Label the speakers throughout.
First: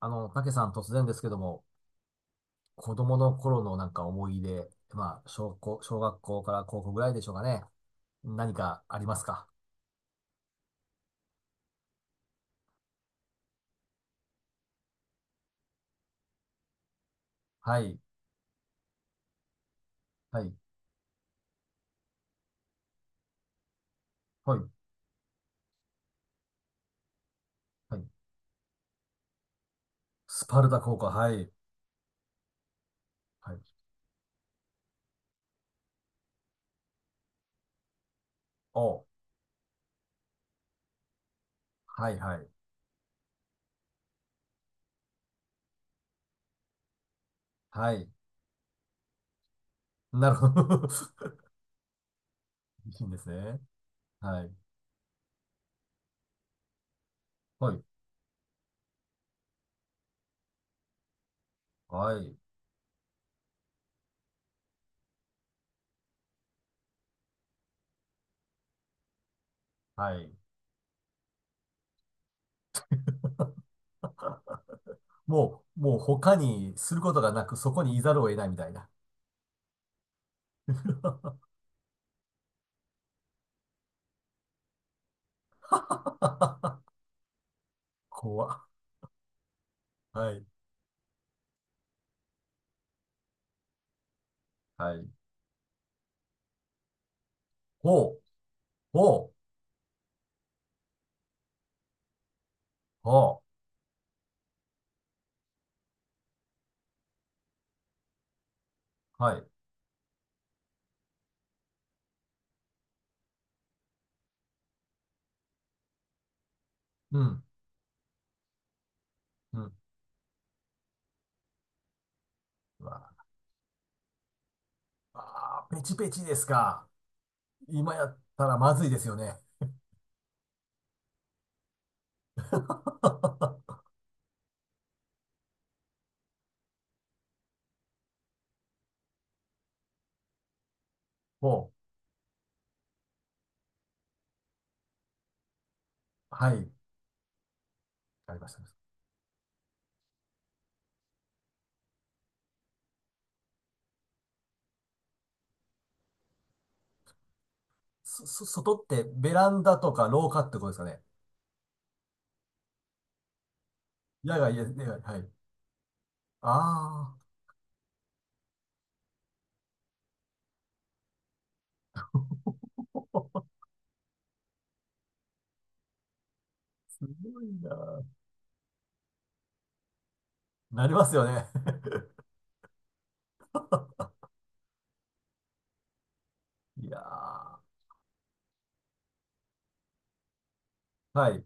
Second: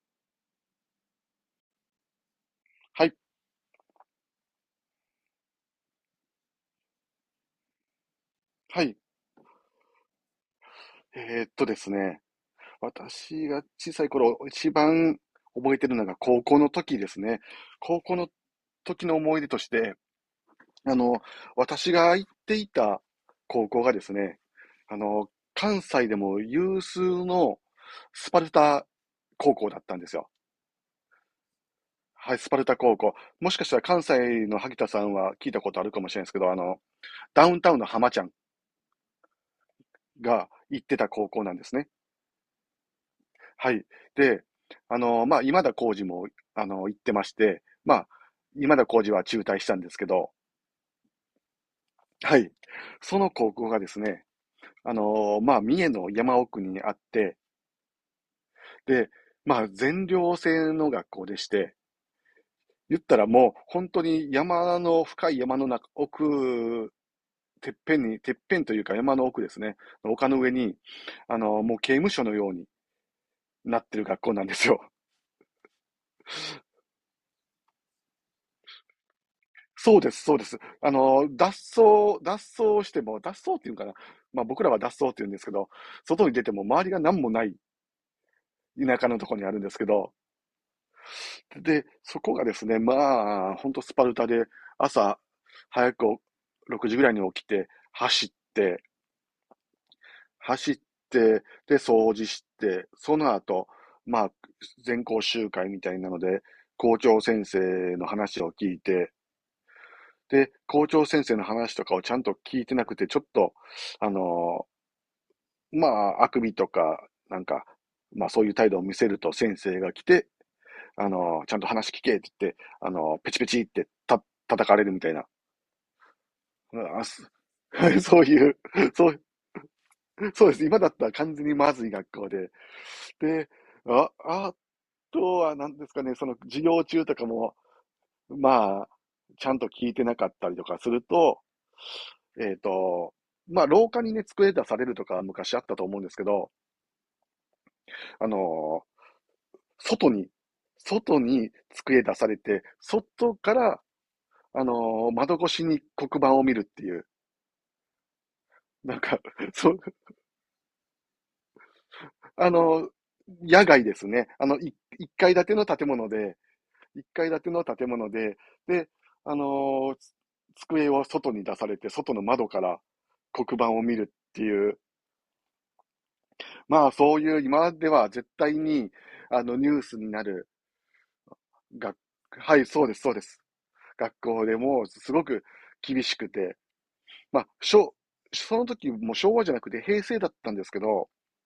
Speaker 1: たけさん突然ですけども、子
Speaker 2: はい、
Speaker 1: 供の頃のなんか思い出、まあ、小学校から高校ぐらいでしょうかね。何
Speaker 2: は
Speaker 1: か
Speaker 2: い。
Speaker 1: ありますか？
Speaker 2: ですね、私が小さい頃、一番覚えてるのが高校の時ですね。
Speaker 1: はい、
Speaker 2: 高校の時の思い出として、
Speaker 1: はい、
Speaker 2: あの、私が行っていた高校がですね、
Speaker 1: はい、
Speaker 2: あの、関西でも有数の
Speaker 1: はい。
Speaker 2: スパルタ高校だったんですよ。
Speaker 1: スパルタ高校、はい、
Speaker 2: はい、スパルタ高校。も
Speaker 1: は
Speaker 2: し
Speaker 1: い。
Speaker 2: かしたら関西の萩田さんは聞いたことあるかもしれないですけど、ダウンタウンの浜ちゃん
Speaker 1: お、
Speaker 2: が行ってた高校なんですね。
Speaker 1: はい、はい、
Speaker 2: はい。で、今田耕司も、行ってまして、
Speaker 1: は
Speaker 2: ま
Speaker 1: い。
Speaker 2: あ、今田耕司は中退したんですけ
Speaker 1: な
Speaker 2: ど、
Speaker 1: るほど。
Speaker 2: はい。
Speaker 1: いいんで
Speaker 2: そ
Speaker 1: す
Speaker 2: の高
Speaker 1: ね。
Speaker 2: 校がですね、
Speaker 1: はい、
Speaker 2: まあ、三重の山奥にあって、
Speaker 1: はい、
Speaker 2: で、まあ、全寮制の学校でして、
Speaker 1: はい、
Speaker 2: 言ったらもう、本当に山の、深い山の中、奥、てっぺんに、てっぺんというか山の奥ですね、
Speaker 1: は
Speaker 2: 丘
Speaker 1: い。
Speaker 2: の上に、もう刑務所のようになってる学校なんですよ。
Speaker 1: もう、もう他にすることがなく、そこにいざるを得ないみたいな。
Speaker 2: そうです、そうです。脱走しても、脱走っていうのかな。まあ僕らは脱走って言うんですけど、外に出ても周りが何もない
Speaker 1: 怖っ。
Speaker 2: 田舎のところにあるんですけど、
Speaker 1: はい、
Speaker 2: で、そこがですね、まあ、ほんとスパルタで、
Speaker 1: はい。
Speaker 2: 朝早く6時ぐらいに起きて、
Speaker 1: ほう、
Speaker 2: 走って、
Speaker 1: ほう、
Speaker 2: 走っで、掃除して、そ
Speaker 1: ほ
Speaker 2: の後、まあ、全校集会みたいなので、校長先生の話を聞いて、
Speaker 1: う。はい。
Speaker 2: で、校長先生の話とかをちゃんと聞いてなくて、ちょっと、あのまあ、あくびとか、
Speaker 1: う
Speaker 2: な
Speaker 1: ん、
Speaker 2: んか、まあ、そういう態度を見せると先
Speaker 1: うん。
Speaker 2: 生が来て、ちゃんと話聞けって言って、
Speaker 1: う
Speaker 2: あ
Speaker 1: わ、
Speaker 2: のーペチペチってた、叩かれるみたい
Speaker 1: ま
Speaker 2: な。
Speaker 1: あー、ペチペチですか。今 やっ
Speaker 2: そう
Speaker 1: た
Speaker 2: いう、
Speaker 1: らまずいです
Speaker 2: そ
Speaker 1: よ
Speaker 2: う、
Speaker 1: ね。
Speaker 2: そうです。今だったら完全にまずい学校で。で、あとは何ですかね、その授業中とかも、まあ、ちゃんと聞いてなかったりとかすると、
Speaker 1: ほ
Speaker 2: えっと、まあ、廊下にね、机出されるとか昔あったと思うんですけ
Speaker 1: う。
Speaker 2: ど、
Speaker 1: はい。
Speaker 2: あ
Speaker 1: ありました。
Speaker 2: のー外に、外に机出されて、外から、窓越しに黒板を見るっていう、
Speaker 1: そ、そ、外っ
Speaker 2: なん
Speaker 1: て
Speaker 2: か、
Speaker 1: ベラ ン
Speaker 2: そ
Speaker 1: ダ
Speaker 2: う、
Speaker 1: とか廊下ってことですかね。
Speaker 2: あのー野外ですね。
Speaker 1: 野
Speaker 2: あ
Speaker 1: 外、
Speaker 2: の、
Speaker 1: 野外、
Speaker 2: 一
Speaker 1: はい。
Speaker 2: 階建ての建物で、一
Speaker 1: ああ、
Speaker 2: 階建ての建物で、で、あのー机を外に出されて、外の窓から 黒板を見るっていう、まあ、
Speaker 1: す
Speaker 2: そうい
Speaker 1: ご
Speaker 2: う
Speaker 1: い
Speaker 2: 今まで
Speaker 1: な。
Speaker 2: は絶対に、ニュースになる、
Speaker 1: なりますよね。
Speaker 2: が、はい、そうです、そうです。学校でもすごく厳しくて、
Speaker 1: いや
Speaker 2: まあ、
Speaker 1: ー、
Speaker 2: 昭その時も昭和じゃなくて平成だったんですけど、
Speaker 1: はい。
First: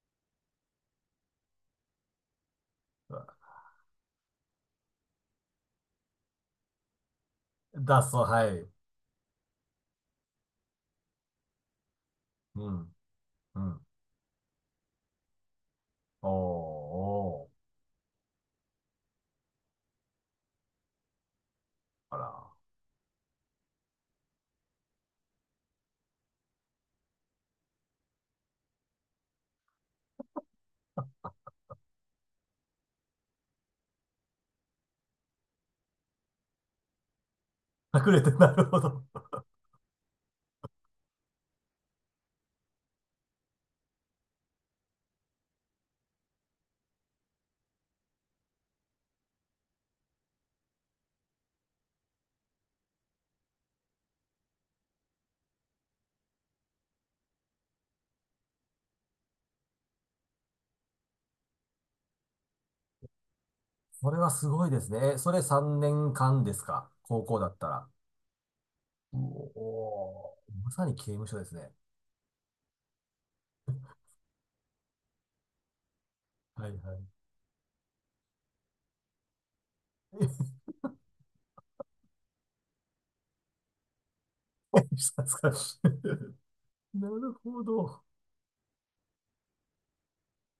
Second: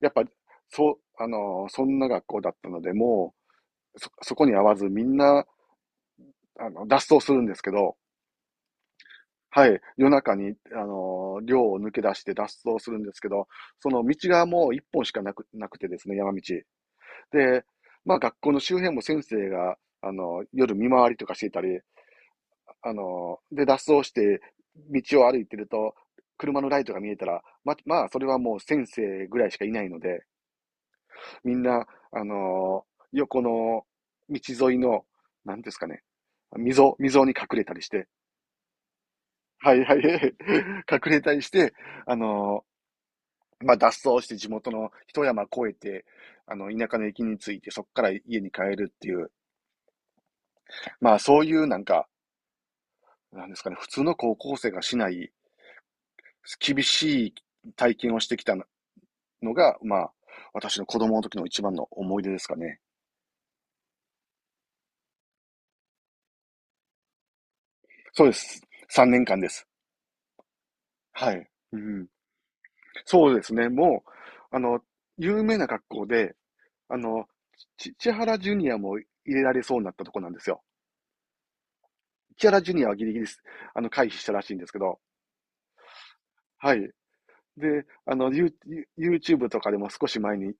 Speaker 2: やっぱ、そう、あの、そんな学校だったので、もう、そ、そこに合わずみんな、脱走するんですけど、
Speaker 1: 脱走、はい。
Speaker 2: はい、夜中に、寮を抜け出して脱
Speaker 1: う
Speaker 2: 走す
Speaker 1: ん、
Speaker 2: るんですけど、
Speaker 1: うん。
Speaker 2: その道がもう一本しかなく、なくてですね、
Speaker 1: お
Speaker 2: 山道。
Speaker 1: ー、お
Speaker 2: で、まあ学校の周辺も先生が、夜見回りとかしていたり、
Speaker 1: ー、あ
Speaker 2: で、脱走して、道を歩いてると、車のライトが見えたら、まあ、それはもう先生ぐらいしかいないので、みんな、あの、横の道沿いの、なんですかね、溝に隠れたりし
Speaker 1: ら。
Speaker 2: て、
Speaker 1: 隠れて、なるほど。
Speaker 2: はいはい、隠れたりして、あの、まあ、脱走して地元の一山越えて、田舎の駅に着いて、そこから家に帰るっていう、まあ、そういうなんか、なんですかね、普通の高校生がしない、厳しい体験をしてきたのが、まあ、私の子供の時の一番の思い出ですかね。
Speaker 1: それはすごいですね。え、それ3年間ですか、高校だったら。
Speaker 2: そうです。3
Speaker 1: お
Speaker 2: 年間です。
Speaker 1: おー、まさに刑務
Speaker 2: は
Speaker 1: 所で
Speaker 2: い。
Speaker 1: すね。
Speaker 2: うん、そうですね。もう、あの、有名な学校で、
Speaker 1: はいは
Speaker 2: あ
Speaker 1: い。
Speaker 2: の、千原ジュニアも入れられそうになったとこなんですよ。千原ジュニアはギリギリ回避したらしいんですけ ど、
Speaker 1: したですか。
Speaker 2: はい。
Speaker 1: なるほ
Speaker 2: で、
Speaker 1: ど。
Speaker 2: あの、ユーチュー YouTube とかでも少し前に、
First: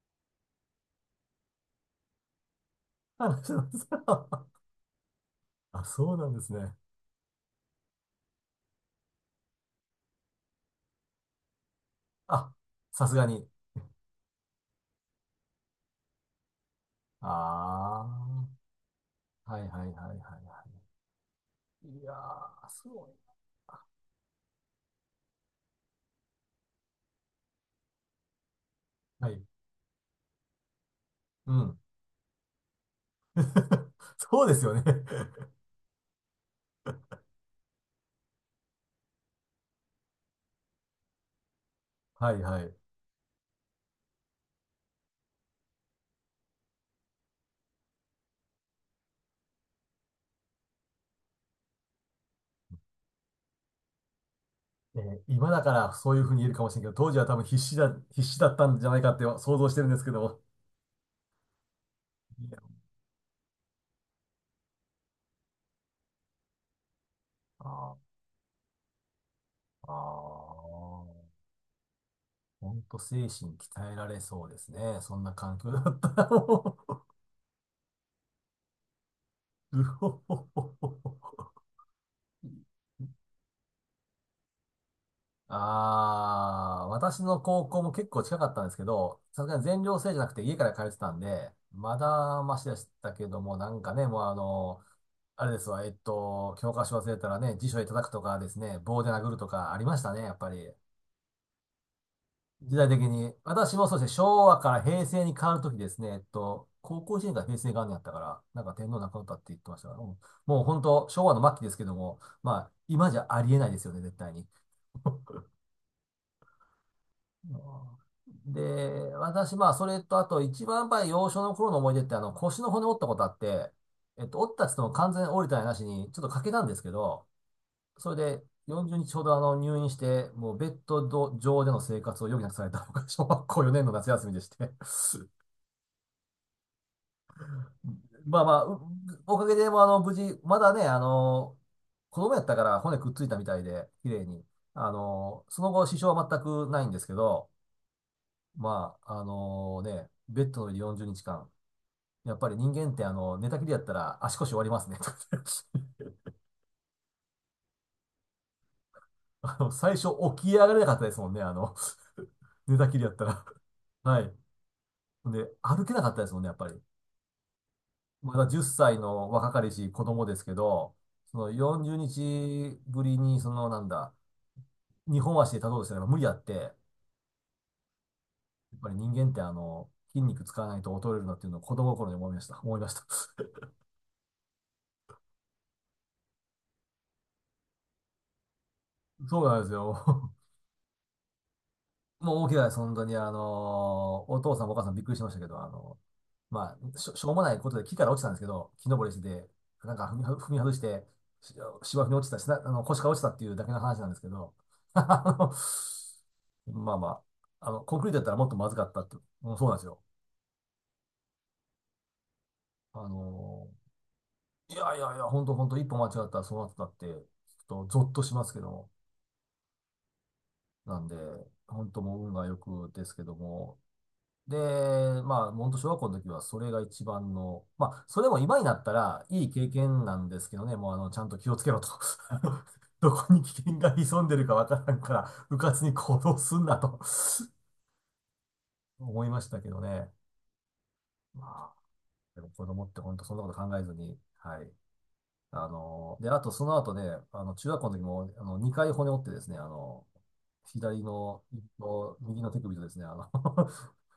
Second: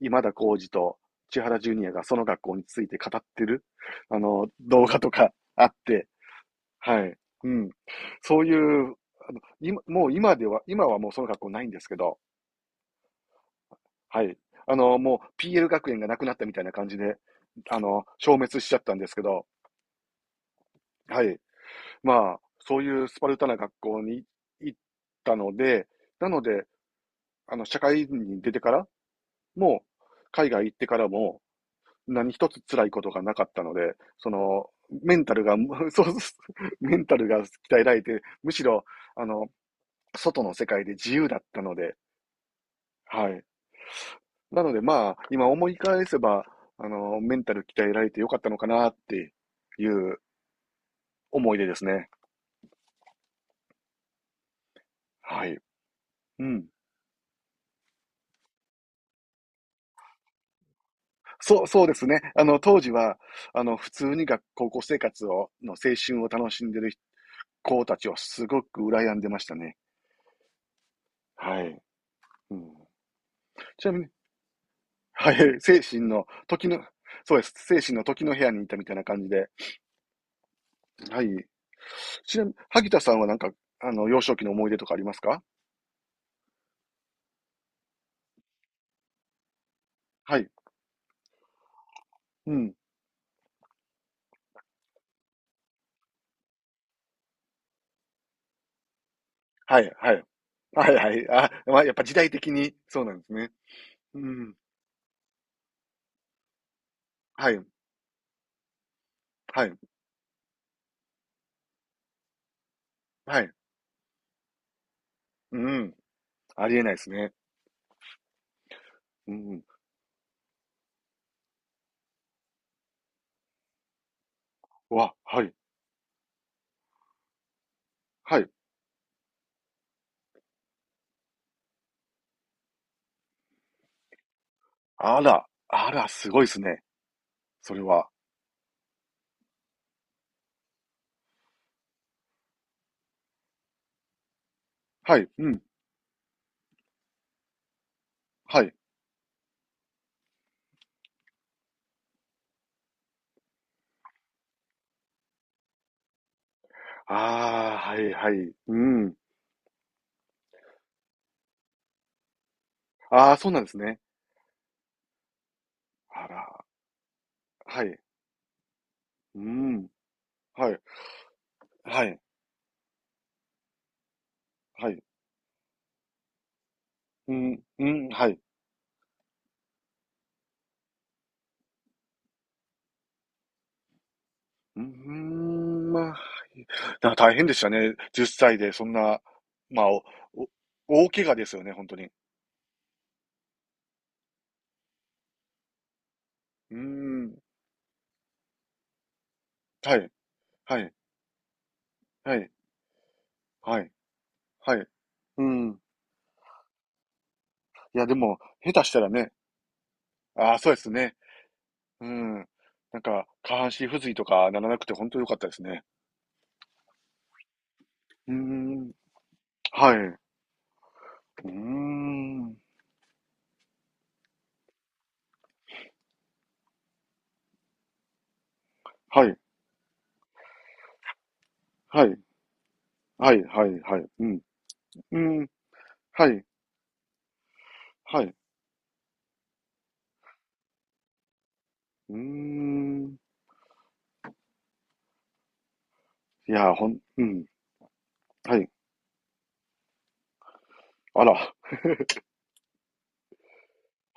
Speaker 2: 今田耕司と千原ジュニアがその学校について語って
Speaker 1: 話し
Speaker 2: る、
Speaker 1: ました。
Speaker 2: 動画とかあっ
Speaker 1: あ、
Speaker 2: て、
Speaker 1: そうなんですね。
Speaker 2: はい。うん。そういう、あの、今もう今では今はもうその学校ないんですけど、
Speaker 1: あ、さすがに。
Speaker 2: はい。もう PL 学園がなくなったみたいな感じで、
Speaker 1: あ
Speaker 2: 消滅しちゃったんですけど、
Speaker 1: あ、はいはいはいはいは
Speaker 2: はい。
Speaker 1: い。いや
Speaker 2: まあ、
Speaker 1: ー、
Speaker 2: そう
Speaker 1: す
Speaker 2: い
Speaker 1: ご
Speaker 2: う
Speaker 1: い。
Speaker 2: スパルタな学校に行ったので、なので、社会人に出てから
Speaker 1: はい。
Speaker 2: も、海外行ってからも、
Speaker 1: うん。
Speaker 2: 何一つ辛いことがなかったの で、
Speaker 1: そうですよね。
Speaker 2: メンタルが、そう、メンタルが鍛えられて、むしろ、あの、外の世界で自由だったので、
Speaker 1: はいはい。
Speaker 2: はい。なのでまあ、今思い返せば、メンタル鍛えられてよかったのかなっていう思い出ですね。
Speaker 1: えー、
Speaker 2: は
Speaker 1: 今
Speaker 2: い。
Speaker 1: だからそういうふうに
Speaker 2: う
Speaker 1: 言えるか
Speaker 2: ん。
Speaker 1: もしれんけど、当時は多分必死だったんじゃないかって想像してるんですけども。
Speaker 2: そうですね。
Speaker 1: いや
Speaker 2: 当時は、普通に高校生活を、の青春を楽しんでる子たち
Speaker 1: あ
Speaker 2: をすごく羨んでましたね。
Speaker 1: ー、あー、
Speaker 2: はい。う
Speaker 1: ほん
Speaker 2: ん、
Speaker 1: と精神
Speaker 2: ち
Speaker 1: 鍛
Speaker 2: な
Speaker 1: え
Speaker 2: み
Speaker 1: ら
Speaker 2: に、
Speaker 1: れそうですね。そん
Speaker 2: は
Speaker 1: な環
Speaker 2: い、
Speaker 1: 境だ
Speaker 2: 精
Speaker 1: っ
Speaker 2: 神
Speaker 1: た
Speaker 2: の
Speaker 1: ら
Speaker 2: 時
Speaker 1: も
Speaker 2: の、
Speaker 1: う。
Speaker 2: そうです。精神の時の部屋にいたみたいな感じで。
Speaker 1: うほほほほ
Speaker 2: はい。
Speaker 1: ほ。
Speaker 2: ちなみに、萩田さんはなんか、幼少期の思い出とかありますか？
Speaker 1: ああ、私の高校も結構近かったんですけど、さすがに全寮制じゃなく
Speaker 2: は
Speaker 1: て
Speaker 2: い。
Speaker 1: 家から通ってたんで、まだ
Speaker 2: う
Speaker 1: マシ
Speaker 2: ん。
Speaker 1: でしたけども、なんかね、もうあれですわ、教科書忘れたらね、辞書で叩くとかですね、棒で殴るとかあ
Speaker 2: は
Speaker 1: り
Speaker 2: い、
Speaker 1: まし
Speaker 2: は
Speaker 1: たね、
Speaker 2: い。
Speaker 1: やっぱり。
Speaker 2: はい、はい。あ、まあ、やっぱ時代的に
Speaker 1: 時代的
Speaker 2: そうなんです
Speaker 1: に、
Speaker 2: ね。
Speaker 1: 私もそうですね、
Speaker 2: う
Speaker 1: 昭
Speaker 2: ん。
Speaker 1: 和から平成に変わるときですね、高校1年から
Speaker 2: は
Speaker 1: 平
Speaker 2: い。
Speaker 1: 成元年やったから、なんか天皇亡くなったって言っ
Speaker 2: は
Speaker 1: てま
Speaker 2: い。
Speaker 1: したから。うん、もう本当、昭和の末期ですけども、まあ、今じゃ
Speaker 2: は
Speaker 1: あ
Speaker 2: い。
Speaker 1: りえないですよね、絶対に。
Speaker 2: うん。ありえないですね。
Speaker 1: うん。で、
Speaker 2: う
Speaker 1: 私、
Speaker 2: ん。
Speaker 1: まあ、それと、あと、一番やっぱり幼少の頃の思い出って、腰の骨折ったことあって、折ったっつっても
Speaker 2: う
Speaker 1: 完
Speaker 2: わ、
Speaker 1: 全に
Speaker 2: は
Speaker 1: 折れ
Speaker 2: い。
Speaker 1: たりなしに、ちょっと欠けたんですけど、それ
Speaker 2: は
Speaker 1: で
Speaker 2: い。
Speaker 1: 40日ほどあの入院して、もうベッド上での生活を余儀なくされたのが小学校4年の夏休みでして。
Speaker 2: あ ら。あら、すごいですね。それは。
Speaker 1: まあまあ、う、おかげで、まあ、あの、無事、まだね、あの、子供やったから骨くっついたみたいで、綺麗に。あ
Speaker 2: はい。
Speaker 1: の、
Speaker 2: う
Speaker 1: そ
Speaker 2: ん。
Speaker 1: の後、支障は全くないんですけど、
Speaker 2: はい。
Speaker 1: まあ、あのね、ベッドの上で40日間。やっぱり人間って、あの、寝たきりやったら足腰終わりますね。
Speaker 2: ああ、はいはい。うん。
Speaker 1: あの、最初起き上がれなかったですもんね、あの、寝たきりやった
Speaker 2: ああ、
Speaker 1: ら。
Speaker 2: そうなんですね。
Speaker 1: はい。で、歩けなかったで
Speaker 2: あ
Speaker 1: すもんね、やっ
Speaker 2: ら。
Speaker 1: ぱり。
Speaker 2: はい。
Speaker 1: まだ10歳の
Speaker 2: う
Speaker 1: 若かり
Speaker 2: ん。
Speaker 1: し子供ですけ
Speaker 2: はい。
Speaker 1: ど、その40
Speaker 2: はい。
Speaker 1: 日ぶりに、そのなんだ、
Speaker 2: はい。
Speaker 1: 日本足で立とうとしたら無理やって、や
Speaker 2: うん、うん、はい。
Speaker 1: っぱり人間ってあの、筋肉使わないと衰えるなっていうのを子供心に思いました。思いました。
Speaker 2: うーん、まあ。だから大変でしたね。10歳で、そんな、
Speaker 1: そうなんです
Speaker 2: まあ、
Speaker 1: よ。
Speaker 2: おお大怪我ですよね、本当に。う
Speaker 1: もう大きなです、本当に。あの、お父さんお母さんびっくりしましたけど、あの、
Speaker 2: ー
Speaker 1: まあ、しょう
Speaker 2: ん。
Speaker 1: もないことで木から落ちたんですけど、木登りしてて、な
Speaker 2: は
Speaker 1: んか
Speaker 2: い、
Speaker 1: 踏み外
Speaker 2: は
Speaker 1: し
Speaker 2: い、
Speaker 1: て、し、芝生に落ち
Speaker 2: は
Speaker 1: たし
Speaker 2: い、
Speaker 1: な、あの、腰から落ちたっていうだけの
Speaker 2: はい、
Speaker 1: 話なんですけど、
Speaker 2: はい。
Speaker 1: あ
Speaker 2: う
Speaker 1: の、
Speaker 2: ん。
Speaker 1: まあまあ、あの、コ
Speaker 2: い
Speaker 1: ン
Speaker 2: や、
Speaker 1: クリー
Speaker 2: で
Speaker 1: トだったら
Speaker 2: も、
Speaker 1: もっとまず
Speaker 2: 下
Speaker 1: か
Speaker 2: 手し
Speaker 1: った
Speaker 2: た
Speaker 1: っ
Speaker 2: ら
Speaker 1: て、
Speaker 2: ね、
Speaker 1: もうそうなんですよ。
Speaker 2: ああ、そうですね。うん。なん
Speaker 1: あ
Speaker 2: か、下半
Speaker 1: の、
Speaker 2: 身不随とかなら
Speaker 1: い
Speaker 2: なくて、
Speaker 1: やい
Speaker 2: 本
Speaker 1: やい
Speaker 2: 当
Speaker 1: や、
Speaker 2: 良かっ
Speaker 1: 本
Speaker 2: たで
Speaker 1: 当
Speaker 2: す
Speaker 1: 本当
Speaker 2: ね。
Speaker 1: 一歩間違ったらそうなってたって、ちょっとゾッと
Speaker 2: う
Speaker 1: し
Speaker 2: ー
Speaker 1: ますけども。
Speaker 2: ん。はい。う
Speaker 1: なんで、
Speaker 2: ー
Speaker 1: 本当もう運が良
Speaker 2: ん。
Speaker 1: くですけども。で、まあ、本当小学校の時はそれが一番の、まあ、それも今になったら
Speaker 2: はい、
Speaker 1: いい経験なんですけどね、もうあの、ちゃんと気をつけろと。
Speaker 2: はい、
Speaker 1: ど
Speaker 2: は
Speaker 1: こに
Speaker 2: い、
Speaker 1: 危
Speaker 2: は
Speaker 1: 険
Speaker 2: い、
Speaker 1: が
Speaker 2: はい。
Speaker 1: 潜
Speaker 2: う
Speaker 1: んで
Speaker 2: ん。
Speaker 1: るかわからんか
Speaker 2: う
Speaker 1: ら、
Speaker 2: ん。
Speaker 1: うかつに行
Speaker 2: は
Speaker 1: 動
Speaker 2: い、
Speaker 1: すんなと。
Speaker 2: はい。
Speaker 1: 思いましたけどね。まあ、
Speaker 2: うー
Speaker 1: でも子供って
Speaker 2: ん。
Speaker 1: 本当そんなこと考えずに、はい。あの、で、あとその後ね、
Speaker 2: う
Speaker 1: あ
Speaker 2: ん。
Speaker 1: の、中学校の時も、あ
Speaker 2: は
Speaker 1: の、
Speaker 2: い。
Speaker 1: 2回骨折ってですね、あの、左
Speaker 2: あ
Speaker 1: の、
Speaker 2: ら。
Speaker 1: と右の手首とですね、あの。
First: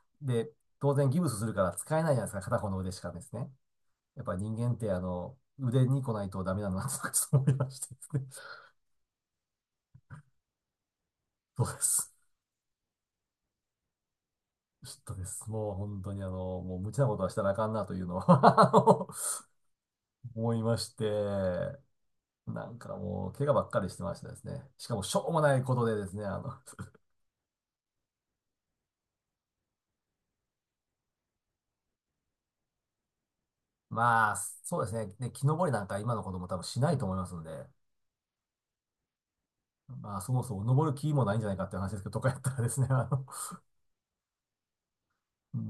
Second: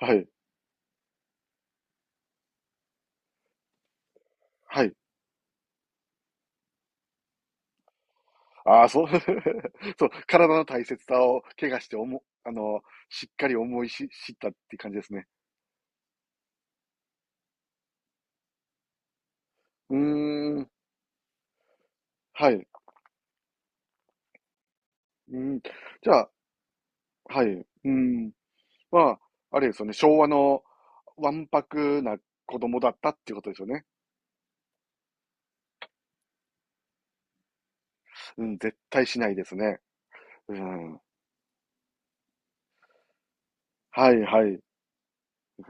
Speaker 2: は い、
Speaker 1: で、当然ギブスするから使えないじゃないですか、片方の腕しかですね。やっぱり人間っ
Speaker 2: は
Speaker 1: て、
Speaker 2: い。
Speaker 1: あの、腕に来ないとダメなんだなと、ちょっと思いましてですね。
Speaker 2: ああ、そう、そう、体の大切さを
Speaker 1: そう
Speaker 2: 怪
Speaker 1: で
Speaker 2: 我してお
Speaker 1: す。
Speaker 2: も、あの、しっかり思いし、知ったって
Speaker 1: ち
Speaker 2: 感
Speaker 1: ょ
Speaker 2: じ
Speaker 1: っ
Speaker 2: です
Speaker 1: とで
Speaker 2: ね。
Speaker 1: す。もう本当にあの、もう無茶なことはしたらあかんなというのは。 あの、
Speaker 2: うー
Speaker 1: 思い
Speaker 2: ん、
Speaker 1: まして、
Speaker 2: は
Speaker 1: な
Speaker 2: い。
Speaker 1: んかもう怪我ばっかりしてましたですね。しかもしょう
Speaker 2: う
Speaker 1: もな
Speaker 2: ん、
Speaker 1: い
Speaker 2: じ
Speaker 1: ことでです
Speaker 2: ゃ
Speaker 1: ね、
Speaker 2: あ、
Speaker 1: あの、
Speaker 2: はい、うん、まあ、あれですよね、昭和のわんぱくな子供だったっていうことですよね。
Speaker 1: まあ、そうですね。で、木登りなんか今の子供多分しないと思いますんで、
Speaker 2: うん、絶対しないですね。
Speaker 1: まあ、そも
Speaker 2: う
Speaker 1: そも登る
Speaker 2: ん、
Speaker 1: 気もないんじゃないかっていう話ですけど、とかやったらですね、あの、
Speaker 2: はいはい。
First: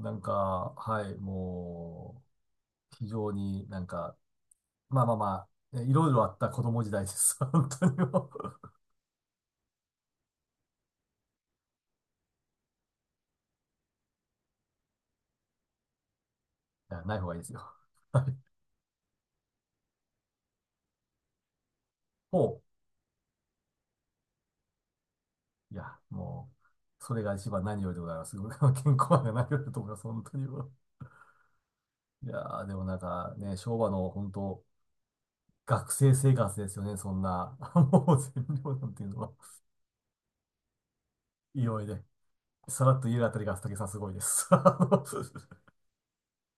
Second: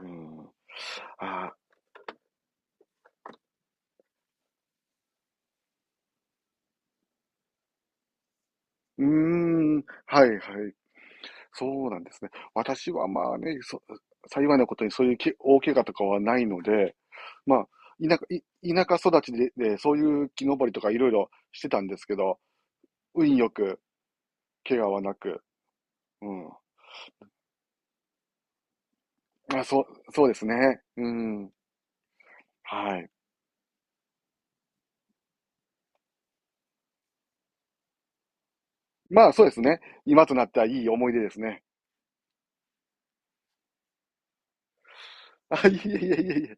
Speaker 2: う
Speaker 1: ん
Speaker 2: ん、
Speaker 1: か、はい、
Speaker 2: あー
Speaker 1: もう、非常になんか、まあまあまあ、いろいろあった子供時代です。本当にもう。
Speaker 2: はいはい。そうなんですね。私はまあね、幸いなことにそういう大怪我とかはないの
Speaker 1: い
Speaker 2: で、
Speaker 1: や、ない方がいいです
Speaker 2: ま
Speaker 1: よ。
Speaker 2: あ、田舎、田舎育ちで、で、そういう木登りとかいろいろしてたんですけど、
Speaker 1: ほ
Speaker 2: 運よく怪我はなく、
Speaker 1: う。いや、
Speaker 2: う
Speaker 1: も
Speaker 2: ん。
Speaker 1: う、それが一番何よりでございます。健康が何よ
Speaker 2: まあ、
Speaker 1: りだと
Speaker 2: そう、
Speaker 1: 思います。本
Speaker 2: そうで
Speaker 1: 当
Speaker 2: す
Speaker 1: に
Speaker 2: ね。
Speaker 1: もう。
Speaker 2: うん。
Speaker 1: いやー、でもな
Speaker 2: は
Speaker 1: ん
Speaker 2: い。
Speaker 1: かね、昭和の本当、学生生活ですよね、そんな。もう全量なんていうの
Speaker 2: ま
Speaker 1: は。
Speaker 2: あ、そうですね。今となってはいい思い出です
Speaker 1: い
Speaker 2: ね。
Speaker 1: いいで、さらっと言えるあたりが、武井さんすごいです。
Speaker 2: あ、いえいえいえいえ。